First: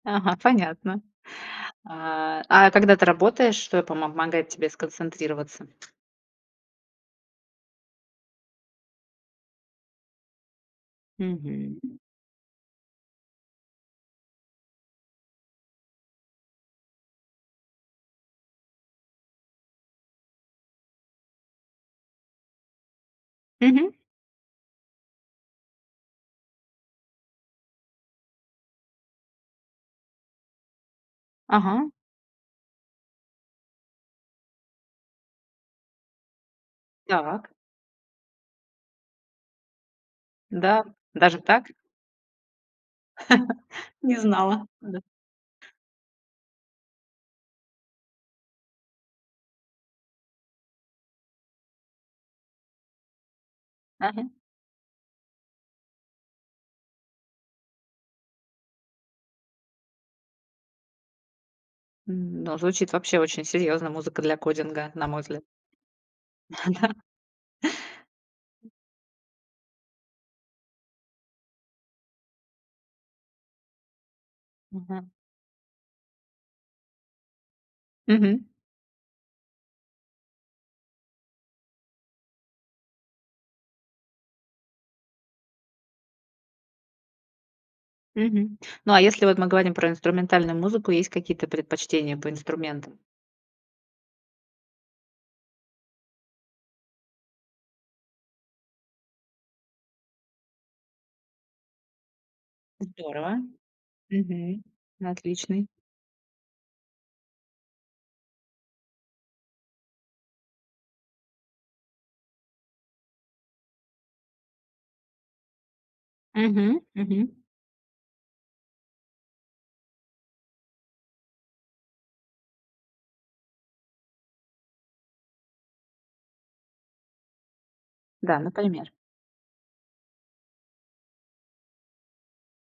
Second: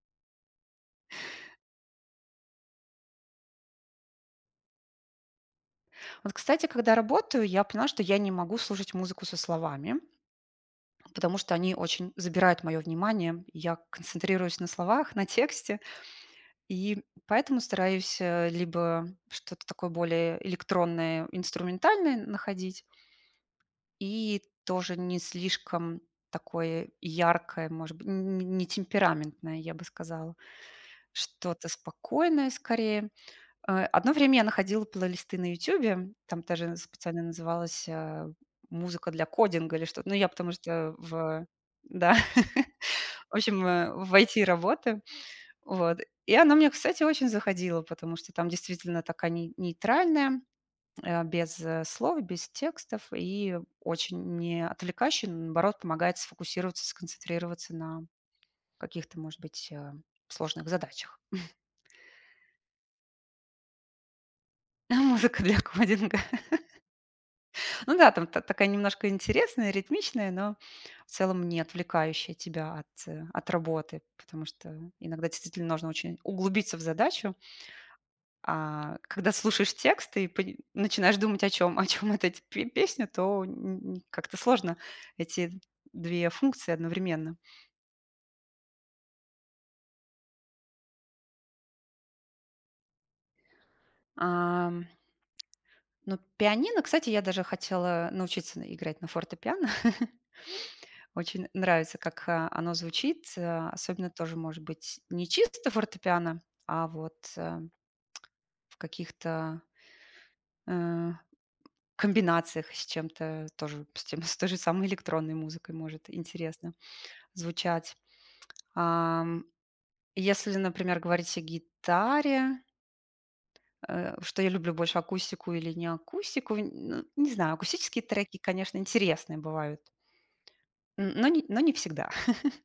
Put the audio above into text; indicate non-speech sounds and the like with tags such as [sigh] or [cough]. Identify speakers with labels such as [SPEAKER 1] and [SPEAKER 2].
[SPEAKER 1] Ага, понятно. А. А когда ты работаешь, что помогает тебе сконцентрироваться?
[SPEAKER 2] А вот, кстати, когда работаю, я поняла, что я не могу слушать музыку со словами. Потому что они
[SPEAKER 1] Мгм.
[SPEAKER 2] очень забирают моё внимание. И я концентрируюсь на словах, на тексте. И поэтому стараюсь, а, либо что-то такое более электронное, инструментальное находить.
[SPEAKER 1] Мгм.
[SPEAKER 2] И тоже не слишком такое яркое, может быть, н н не не темпераментное, я бы сказала. Что-то
[SPEAKER 1] Ага.
[SPEAKER 2] спокойное, скорее. Э, одно время я находила плейлисты на "Ютубе". Там даже специально
[SPEAKER 1] Так.
[SPEAKER 2] называлась, а, "Музыка для кодинга" или что-то но я потому
[SPEAKER 1] Да.
[SPEAKER 2] что
[SPEAKER 1] Даже
[SPEAKER 2] в
[SPEAKER 1] так?
[SPEAKER 2] да. [chuckles] В общем,
[SPEAKER 1] [laughs]
[SPEAKER 2] в
[SPEAKER 1] Не
[SPEAKER 2] IT
[SPEAKER 1] знала. Да.
[SPEAKER 2] работаю. Вот. И она мне, кстати, очень заходила, потому что там, действительно, такая ней нейтральная, э, без слов, без текстов. И
[SPEAKER 1] Ага.
[SPEAKER 2] очень не отвлекающий, наоборот, помогает сфокусироваться, сконцентрироваться на каких-то, может быть, э, сложных задачах. [chuckles]
[SPEAKER 1] М. Да, звучит вообще очень серьёзно "Музыка для кодинга", на мой
[SPEAKER 2] Музыка
[SPEAKER 1] взгляд.
[SPEAKER 2] для кодинга. [laughs]
[SPEAKER 1] Да.
[SPEAKER 2] Ну да, там та такая немножко интересная, ритмичная, но в целом не отвлекающая тебя от от работы. Потому что
[SPEAKER 1] Мгм.
[SPEAKER 2] иногда действительно нужно очень углубиться в задачу.
[SPEAKER 1] Мгм.
[SPEAKER 2] А, когда слушаешь текст и пани начинаешь думать, о чём о чём вот эти пе песня, то н н как-то сложно эти 2 функции одновременно.
[SPEAKER 1] Мгм. Ну, а если, вот, мы говорим про инструментальную музыку, есть какие-то предпочтения по инструментам?
[SPEAKER 2] Ам. Ну, пианино, кстати, я даже хотела научиться на играть на фортепиано. [chuckles] Очень нравится, как, а, оно звучит,
[SPEAKER 1] Здорово.
[SPEAKER 2] а, особенно тоже, может
[SPEAKER 1] Мгм.
[SPEAKER 2] быть, не
[SPEAKER 1] Отличный.
[SPEAKER 2] чисто фортепиано, а вот, э, [clicks tongue] в каких-то э, комбинациях с чем-то тоже с тем с той же самой электронной музыкой может интересно
[SPEAKER 1] Мгм. Мгм.
[SPEAKER 2] звучать. Ам. Если, например, говорить о гитаре. Э, что я люблю больше акустику или не акустику, н н не знаю, акустические треки,
[SPEAKER 1] Да,
[SPEAKER 2] конечно,
[SPEAKER 1] например.
[SPEAKER 2] интересные бывают. Т но не но не всегда. [laughs]